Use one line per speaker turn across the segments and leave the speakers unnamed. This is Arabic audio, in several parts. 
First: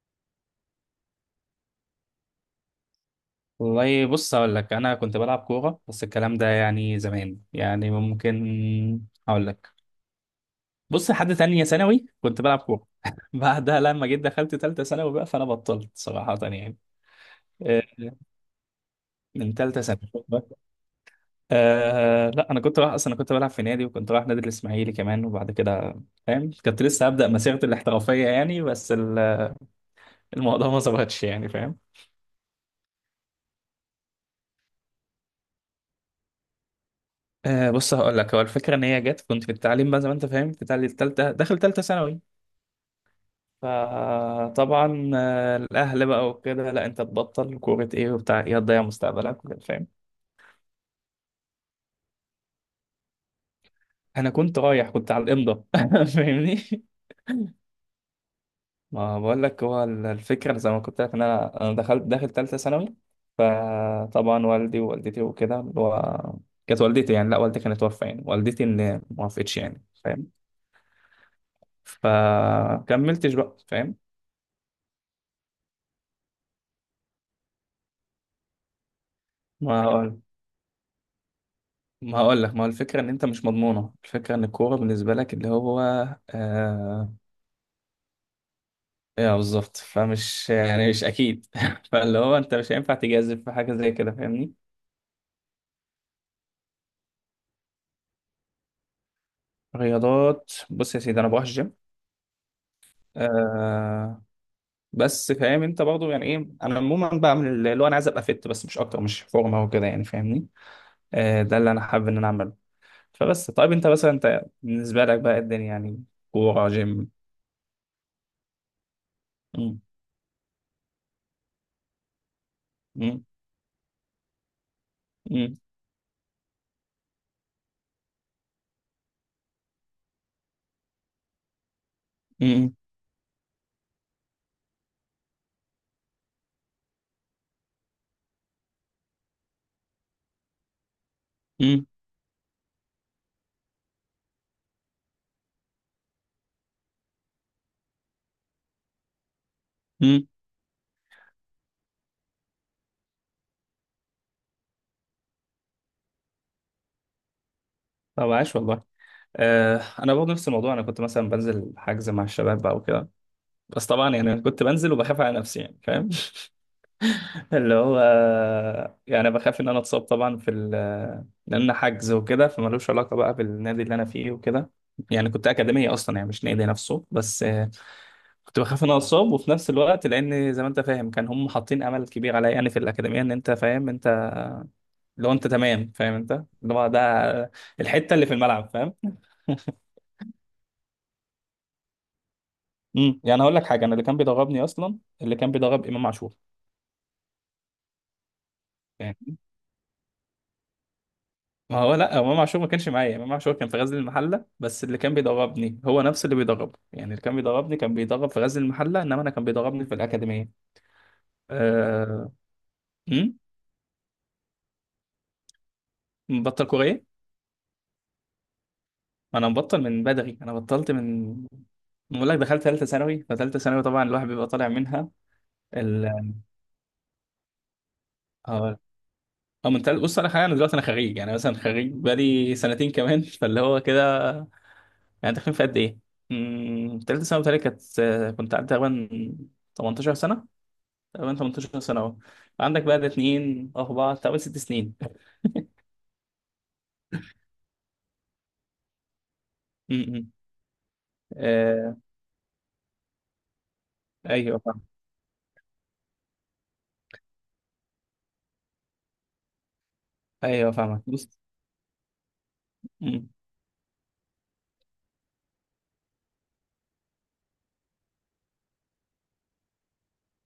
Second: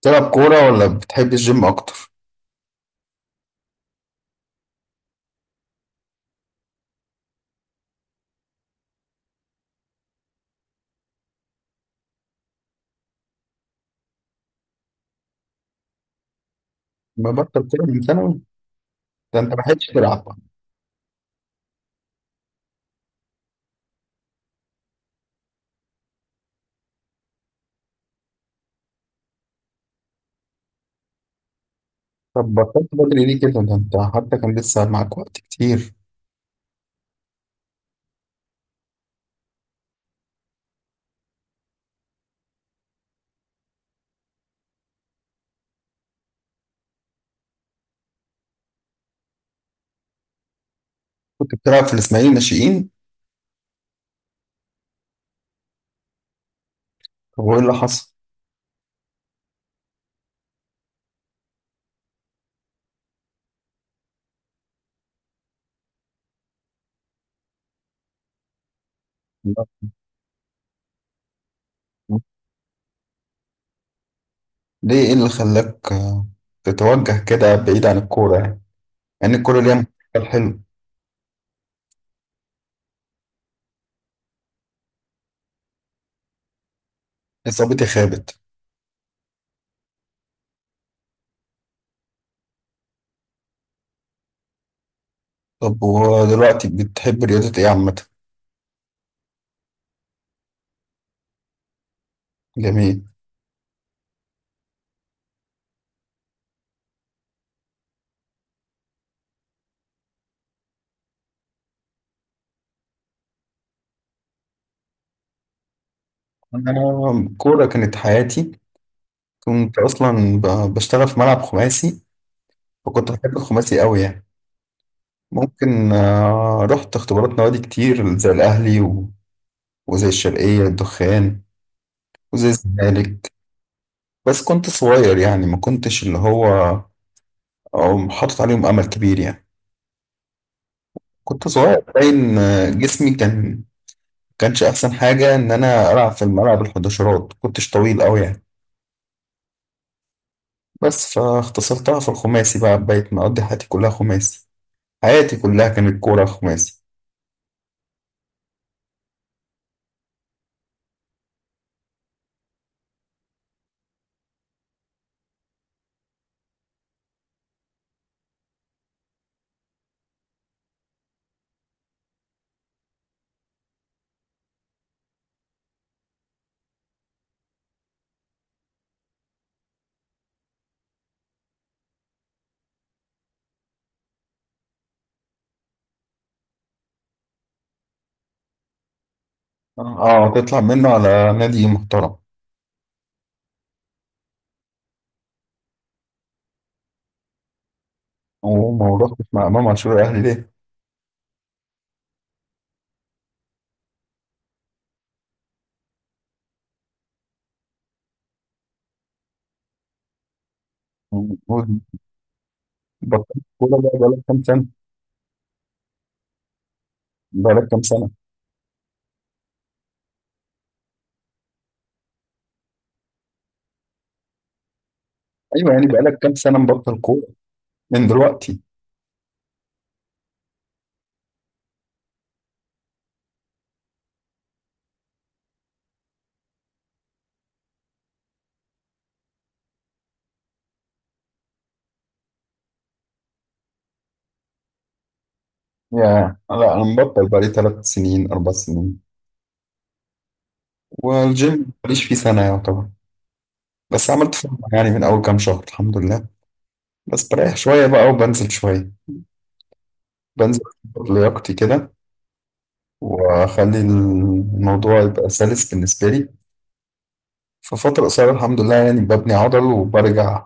بتلعب كورة ولا بتحب الجيم أكتر؟
والله بص هقول لك انا كنت بلعب كوره، بس الكلام ده يعني زمان. يعني ممكن هقول لك، بص لحد تانية ثانوي كنت بلعب كوره. بعدها لما جيت دخلت تالتة ثانوي بقى فانا بطلت صراحه يعني.
ببطل
آه،
كورة من ثانوي. ده أنت
من
ما
تالتة
لحقتش
ثانوي.
تلعب.
أه لا انا كنت رايح اصلا، انا كنت بلعب في نادي وكنت رايح نادي الاسماعيلي كمان. وبعد كده فاهم، كنت لسه هبدا مسيرتي الاحترافيه يعني، بس الموضوع ما ظبطش يعني فاهم.
طب بطلت بدري ليه كده؟ ده أنت حتى كان لسه معاك وقت كتير.
أه بص هقول لك، هو الفكره ان هي جت كنت في التعليم بقى زي ما انت فاهم في داخل تالتة ثانوي. فطبعا الأهل بقى وكده، لا أنت تبطل كورة إيه وبتاع إيه، هتضيع مستقبلك وكده فاهم.
كنت بتلعب في الإسماعيلي ناشئين.
أنا كنت رايح، كنت على الإمضة. فاهمني.
طب وإيه اللي حصل؟
ما بقول لك هو الفكرة زي ما كنت لك، إن أنا دخلت داخل تالتة ثانوي. فطبعا والدي ووالدتي وكده، اللي هو كانت والدتي يعني، لا والدتي كانت توفى، يعني والدتي اللي ما وافقتش يعني
لا.
فاهم. فكملتش بقى فاهم.
ليه إيه اللي خلاك تتوجه كده بعيد عن الكورة يعني؟ يعني الكورة ليها
ما هقول
مستقبل حلو.
ما هقول لك ما هو الفكرة إن أنت مش مضمونة، الفكرة إن الكورة بالنسبة لك اللي هو آه،
إصابتي خابت.
ايه بالظبط. فمش يعني مش اكيد. فاللي هو انت مش هينفع تجازف في حاجه زي كده فاهمني.
طب ودلوقتي بتحب رياضة إيه عامة؟
رياضات، بص يا سيدي انا بروح الجيم.
جميل.
آه بس فاهم انت برضه يعني ايه، انا عموما بعمل اللي هو، انا عايز ابقى فت بس، مش اكتر، مش فورمه وكده يعني فاهمني. آه ده اللي انا حابب ان انا اعمله. فبس طيب انت مثلا، انت بالنسبه لك بقى إيه الدنيا يعني، كوره،
أنا
جيم؟
الكورة كانت حياتي. كنت
مم،
أصلا بشتغل في ملعب خماسي. فكنت
مم،
بحب الخماسي أوي يعني.
مم،
ممكن رحت اختبارات نوادي كتير زي الأهلي وزي الشرقية الدخان وزي
مم،
الزمالك. بس كنت صغير يعني ما كنتش اللي هو أو حاطط عليهم أمل كبير يعني. كنت صغير
مم،
باين جسمي كان كانش أحسن حاجة إن أنا ألعب في الملعب الحداشرات، كنتش طويل أوي يعني.
مم.
بس فاختصرتها في الخماسي بقى، بقيت مقضي حياتي كلها خماسي. حياتي كلها كانت كورة خماسي.
طب عاش والله. آه انا برضه نفس الموضوع، انا كنت مثلا بنزل حجز مع الشباب بقى وكده. بس طبعا يعني انا كنت بنزل وبخاف على نفسي يعني فاهم. اللي هو يعني بخاف ان انا اتصاب طبعا في لان حجز وكده، فمالوش علاقه بقى بالنادي اللي انا فيه وكده. يعني كنت اكاديميه اصلا يعني، مش نادي نفسه. بس كنت بخاف ان انا اتصاب، وفي نفس الوقت لان زي ما انت فاهم كان هم حاطين امل كبير عليا يعني في الاكاديميه، ان انت فاهم انت، لو انت تمام فاهم انت اللي هو ده الحته اللي في الملعب فاهم.
اه تطلع منه على نادي محترم.
يعني هقول لك حاجه، انا اللي كان بيدربني اصلا اللي كان بيدرب امام عاشور.
وما رحتش
يعني.
مع إمام عاشور الأهلي ليه؟
ما هو لا، امام عاشور ما كانش معايا، امام عاشور كان في غزل المحله، بس اللي كان بيدربني هو نفس اللي بيدربه. يعني اللي كان بيدربني كان بيدرب في غزل المحله، انما انا كان بيدربني في الاكاديميه.
هو
أه... أمم؟
بطلت كورة بقى بقالك كام سنة؟
مبطل كوريه.
بقالك كام سنة؟
انا مبطل من بدري، انا بطلت من، بقول لك دخلت ثالثه ثانوي فثالثه ثانوي طبعا الواحد بيبقى طالع منها.
أيوه يعني بقالك
ال
كام سنة مبطل كورة من دلوقتي؟
اه أو من تل... بص انا حاليا، انا دلوقتي انا خريج يعني، مثلا خريج بقالي سنتين كمان. فاللي هو كده، يعني تخين في قد ايه؟ أمم، ثالثه ثانوي بتهيألي كانت، كنت قعدت تقريبا 18 سنه، تقريبا 18 سنة اهو. عندك بقى ده اتنين أربعة تقريبا ست سنين.
يا لا، أنا مبطل بقالي ثلاث سنين أربع سنين.
م- م.
والجيم
آه،
ماليش فيه سنة يعتبر. بس عملت فورمة
أيوه فاهم.
يعني من أول كام شهر الحمد لله. بس بريح شوية بقى وبنزل شوية. بنزل،
أيوه فاهمك
أظبط
بص.
لياقتي كده،
م.
وأخلي الموضوع يبقى سلس بالنسبة لي. في فترة قصيرة الحمد لله يعني ببني عضل وبرجع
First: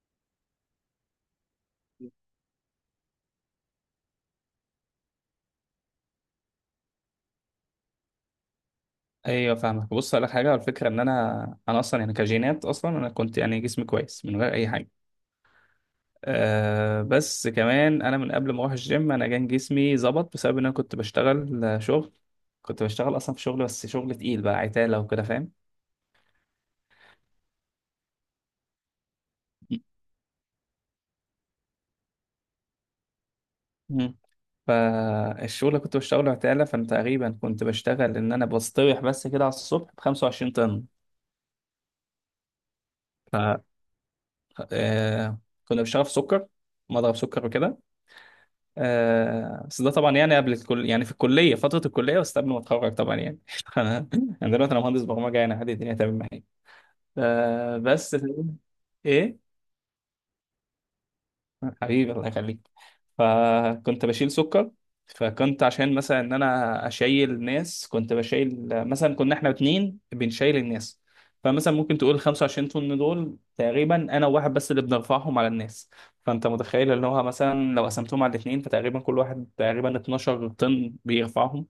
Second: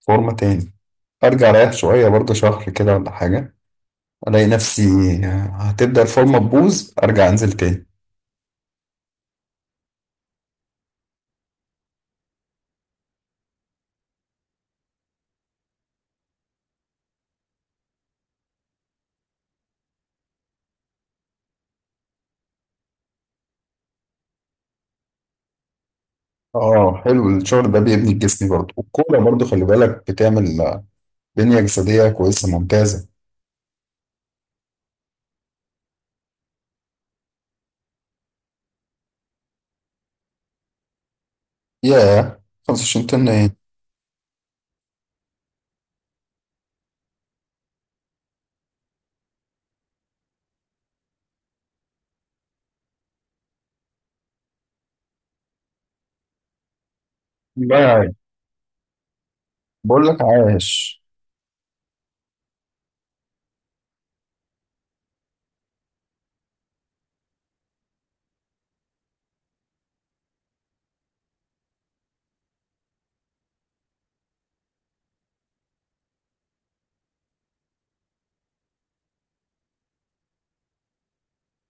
فورمة تاني. أرجع أريح شوية برضه شهر كده ولا حاجة، الاقي نفسي هتبدأ الفورمة تبوظ، ارجع انزل تاني.
أيوه فاهمك بص، أقول لك حاجة، الفكرة إن أنا، أنا أصلا يعني كجينات، أصلا أنا كنت يعني جسمي كويس من غير أي حاجة. أه بس كمان أنا من قبل ما أروح الجيم، أنا كان جسمي ظبط بسبب إن أنا كنت بشتغل شغل. كنت بشتغل أصلا في شغل، بس شغل تقيل بقى، عتالة وكده
اه حلو الشغل ده بيبني الجسم برضه، والكورة برضه خلي بالك بتعمل بنية جسدية كويسة ممتازة.
فاهم. فالشغل اللي كنت بشتغله عتالة، فأنا تقريبا كنت بشتغل إن أنا بستريح بس كده على الصبح بخمسة وعشرين طن.
ياه، 25 طن ايه.
ف آه، كنا بنشتغل في سكر، مضرب سكر وكده. آه، بس ده طبعا يعني قبل الكل، يعني في الكلية، فترة الكلية بس قبل ما أتخرج طبعا يعني. أنا أنا دلوقتي أنا مهندس برمجة يعني، عادي الدنيا تمام معايا. آه،
لا يا عيني.
بس إيه؟
بقول لك عايش.
حبيبي الله يخليك. فكنت بشيل سكر، فكنت عشان مثلا ان انا اشيل الناس كنت بشيل، مثلا كنا احنا اتنين بنشيل الناس. فمثلا ممكن تقول 25 طن دول تقريبا انا وواحد بس اللي بنرفعهم على الناس. فانت متخيل ان هو مثلا لو قسمتهم على الاتنين، فتقريبا كل واحد تقريبا 12 طن بيرفعهم.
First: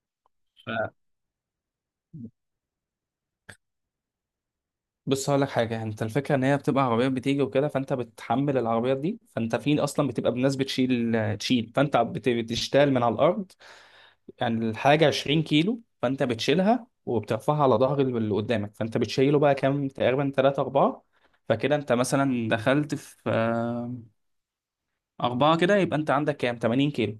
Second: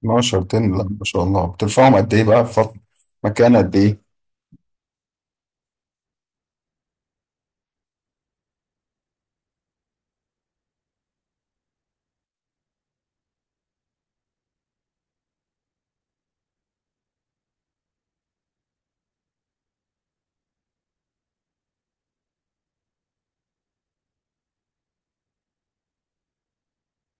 12 طن لا
ف-
ما شاء الله بترفعهم قد ايه بقى في مكان قد ايه.
بص هقول لك حاجه، انت الفكره ان هي بتبقى عربيات بتيجي وكده، فانت بتحمل العربيات دي. فانت في اصلا بتبقى بناس بتشيل، فانت بتشتغل من على الارض. يعني الحاجة 20 كيلو، فأنت بتشيلها وبترفعها على ظهر اللي قدامك، فأنت بتشيله بقى كام، تقريبا تلاتة أربعة. فكده أنت مثلا دخلت في أربعة، كده يبقى أنت عندك كام، 80 كيلو.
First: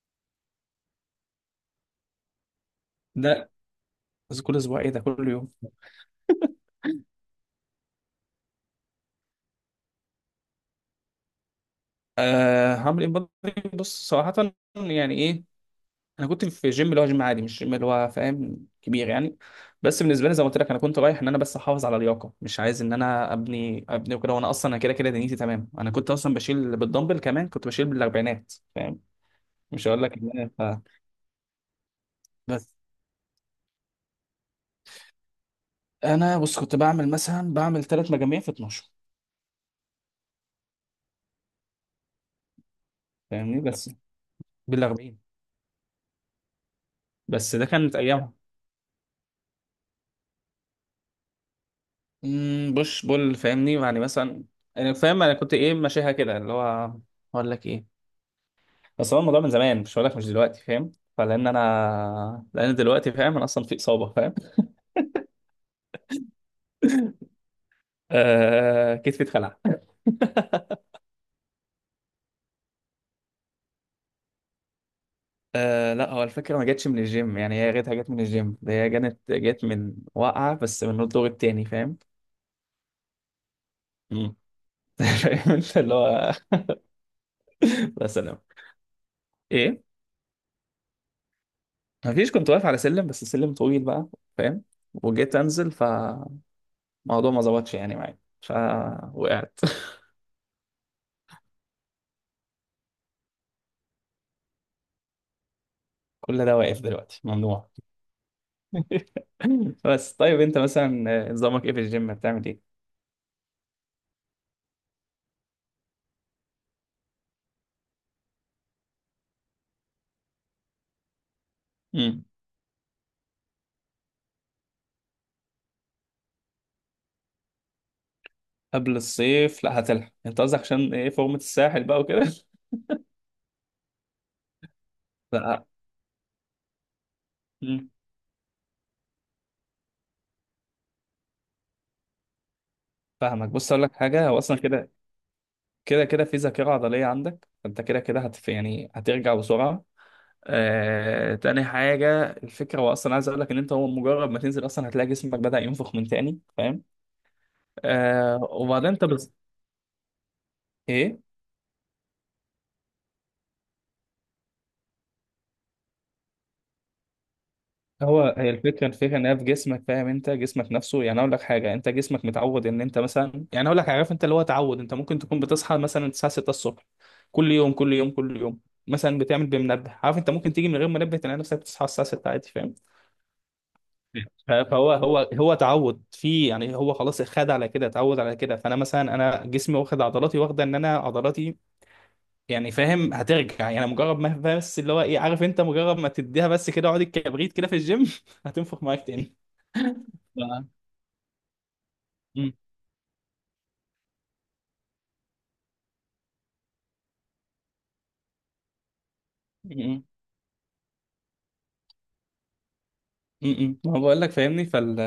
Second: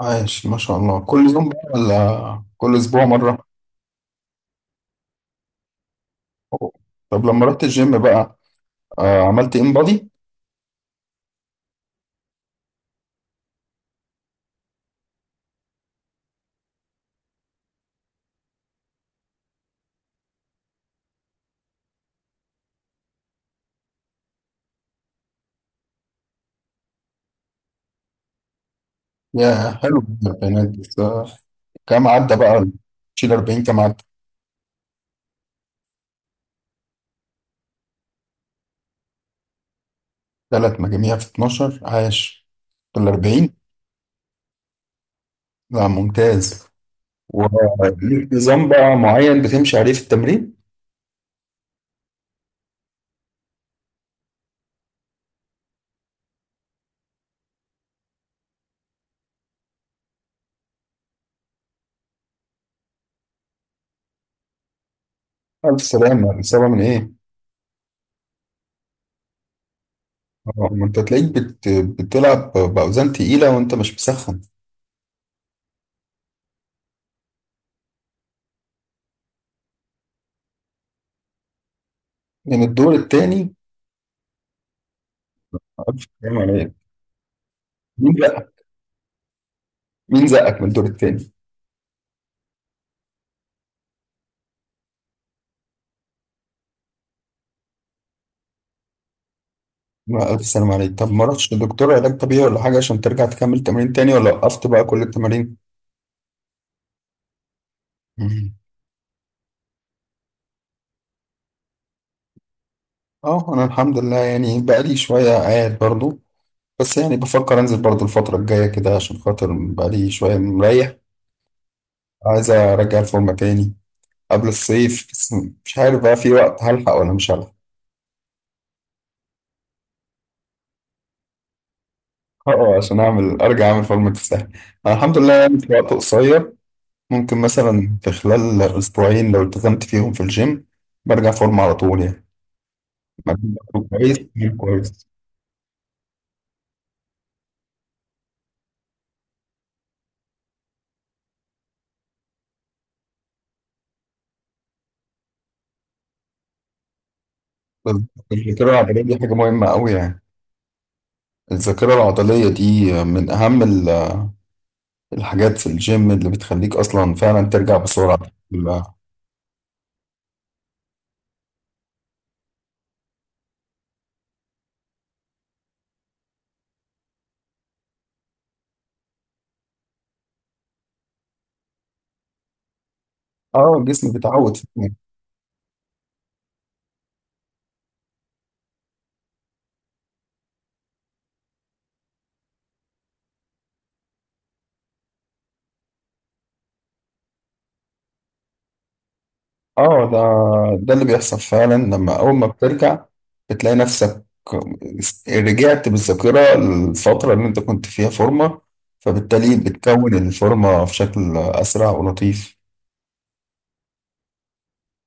عايش ما شاء الله، كل يوم بقى ولا كل اسبوع مرة؟
ده كل أسبوع إيه، ده كل يوم.
أوه. طب لما رحت الجيم بقى عملت ان بودي.
أه هعمل إيه بقى؟ بص صراحة يعني إيه، انا كنت في جيم اللي هو جيم عادي، مش جيم اللي هو فاهم كبير يعني. بس بالنسبه لي زي ما قلت لك، انا كنت رايح ان انا بس احافظ على اللياقه، مش عايز ان انا ابني وكده، وانا اصلا انا كده كده دنيتي تمام. انا كنت اصلا بشيل بالدمبل كمان، كنت بشيل بالاربعينات فاهم.
ياه
مش
حلو
هقول لك ان انا
البنات،
ف...
كام عدى بقى
بس
شيل 40 كام عدى.
انا بص كنت بعمل مثلا بعمل ثلاث مجاميع في 12
ثلاث مجاميع في 12 عاش، في ال 40.
فاهمني. بس بالاربعين.
لا ممتاز.
بس ده كانت
وليك
ايامها.
نظام بقى معين بتمشي عليه في التمرين؟
امم، بوش بول فاهمني. يعني مثلا انا فاهم انا كنت ايه ماشيها كده اللي هو اقول لك ايه، بس هو الموضوع من زمان، مش هقول لك مش دلوقتي فاهم. فلان انا لان دلوقتي فاهم انا اصلا في اصابه فاهم.
ألف سلامة، الإصابة من إيه؟
آه كتفي اتخلع.
ما أنت تلاقيك بتلعب بأوزان تقيلة وأنت مش مسخن.
آه لا هو الفكره ما جاتش من الجيم، يعني هي جاتها، جت من الجيم ده، هي جت من وقعه، بس من الدور التاني فاهم.
من الدور التاني؟
مم. فاهم انت اللي
ألف
هو،
سلامة عليك.
لا
مين
سلام،
بقى؟
ايه،
مين زقك من الدور التاني؟
ما فيش، كنت واقف على سلم بس السلم طويل بقى فاهم. وجيت انزل فالموضوع ما ظبطش يعني معايا فوقعت.
لا، ألف سلامة عليك. طب ما رحتش لدكتور علاج طبيعي ولا حاجة عشان ترجع تكمل تمرين تاني ولا وقفت بقى كل التمارين؟
كل ده واقف دلوقتي ممنوع.
مم.
بس طيب انت مثلا نظامك ايه في الجيم، بتعمل ايه؟
اه انا الحمد لله يعني بقالي شوية قاعد برضو. بس يعني بفكر انزل برضو الفترة الجاية كده عشان خاطر بقالي شوية مريح.
مم.
عايز ارجع الفورمة تاني قبل الصيف بس. مش عارف بقى في وقت هلحق ولا مش هلحق.
قبل الصيف؟ لا هتلحق، انت قصدك عشان ايه، فورمة الساحل بقى وكده.
اه اه، عشان اعمل ارجع اعمل فورمة تستاهل. انا الحمد لله يعني
لا.
في وقت قصير ممكن
مم.
مثلا في خلال اسبوعين لو التزمت فيهم في الجيم برجع فورمة على طول يعني.
فاهمك
مجهود
بص اقول
برضو
لك
كويس.
حاجة، هو اصلا كده
كويس.
كده، كده في ذاكرة عضلية عندك، فانت كده كده هت يعني هترجع بسرعة. تاني حاجة الفكرة، هو اصلا عايز اقول لك ان انت هو مجرد ما تنزل اصلا هتلاقي جسمك بدأ ينفخ من تاني فاهم.
بس الذاكرة
وبعدين
العضلية
انت
دي
بس
حاجة مهمة قوي يعني.
ايه،
الذاكرة العضلية دي من أهم الحاجات في الجيم اللي بتخليك اصلا فعلا ترجع بسرعه.
هو هي الفكره،
لا.
الفكره ان هي في جسمك فاهم، انت جسمك نفسه يعني اقول لك حاجه، انت جسمك متعود ان انت مثلا، يعني اقول لك عارف انت اللي هو تعود، انت ممكن تكون بتصحى مثلا الساعه 6 الصبح كل يوم كل يوم كل يوم، مثلا بتعمل بمنبه، عارف انت ممكن تيجي من غير منبه تلاقي نفسك بتصحى الساعه 6 عادي فاهم.
اه الجسم
ف-
بيتعود.
فهو هو هو تعود في، يعني هو خلاص خد على كده، اتعود على كده. فانا مثلا انا جسمي واخد، عضلاتي واخده ان انا عضلاتي يعني فاهم، هترجع يعني مجرد ما بس اللي هو ايه، عارف انت مجرد ما تديها بس كده، اقعد الكبريت كده في الجيم. هتنفخ معاك تاني.
اه ده اللي بيحصل فعلا لما اول ما
مم.
بترجع. بتلاقي نفسك رجعت بالذاكره الفتره اللي انت كنت فيها فورمه. فبالتالي
مم.
بتكون الفورمه في شكل اسرع ولطيف.
مم. ما بقول لك فاهمني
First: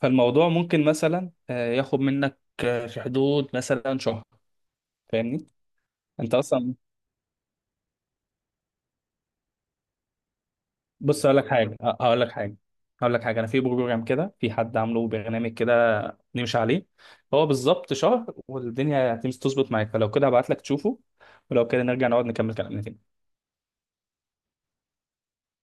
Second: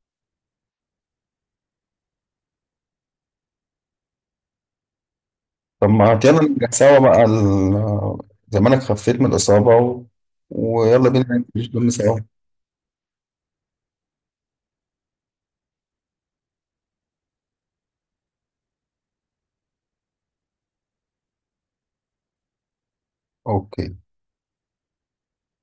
فالموضوع ممكن مثلا ياخد منك في حدود مثلا شهر فاهمني.
طب ما يلا
انت
نرجع
اصلا
سوا بقى زمانك خفيت من الاصابه ويلا بينا
بص اقول
ننزل
لك حاجه،
الجيم
أه،
سوا.
هقول لك حاجه هقول لك حاجه انا في بروجرام كده، في حد عامله برنامج كده نمشي عليه. هو بالظبط شهر والدنيا هتمشي تظبط معاك. فلو كده هبعت لك تشوفه، ولو كده نرجع نقعد نكمل كلامنا تاني.
اوكي.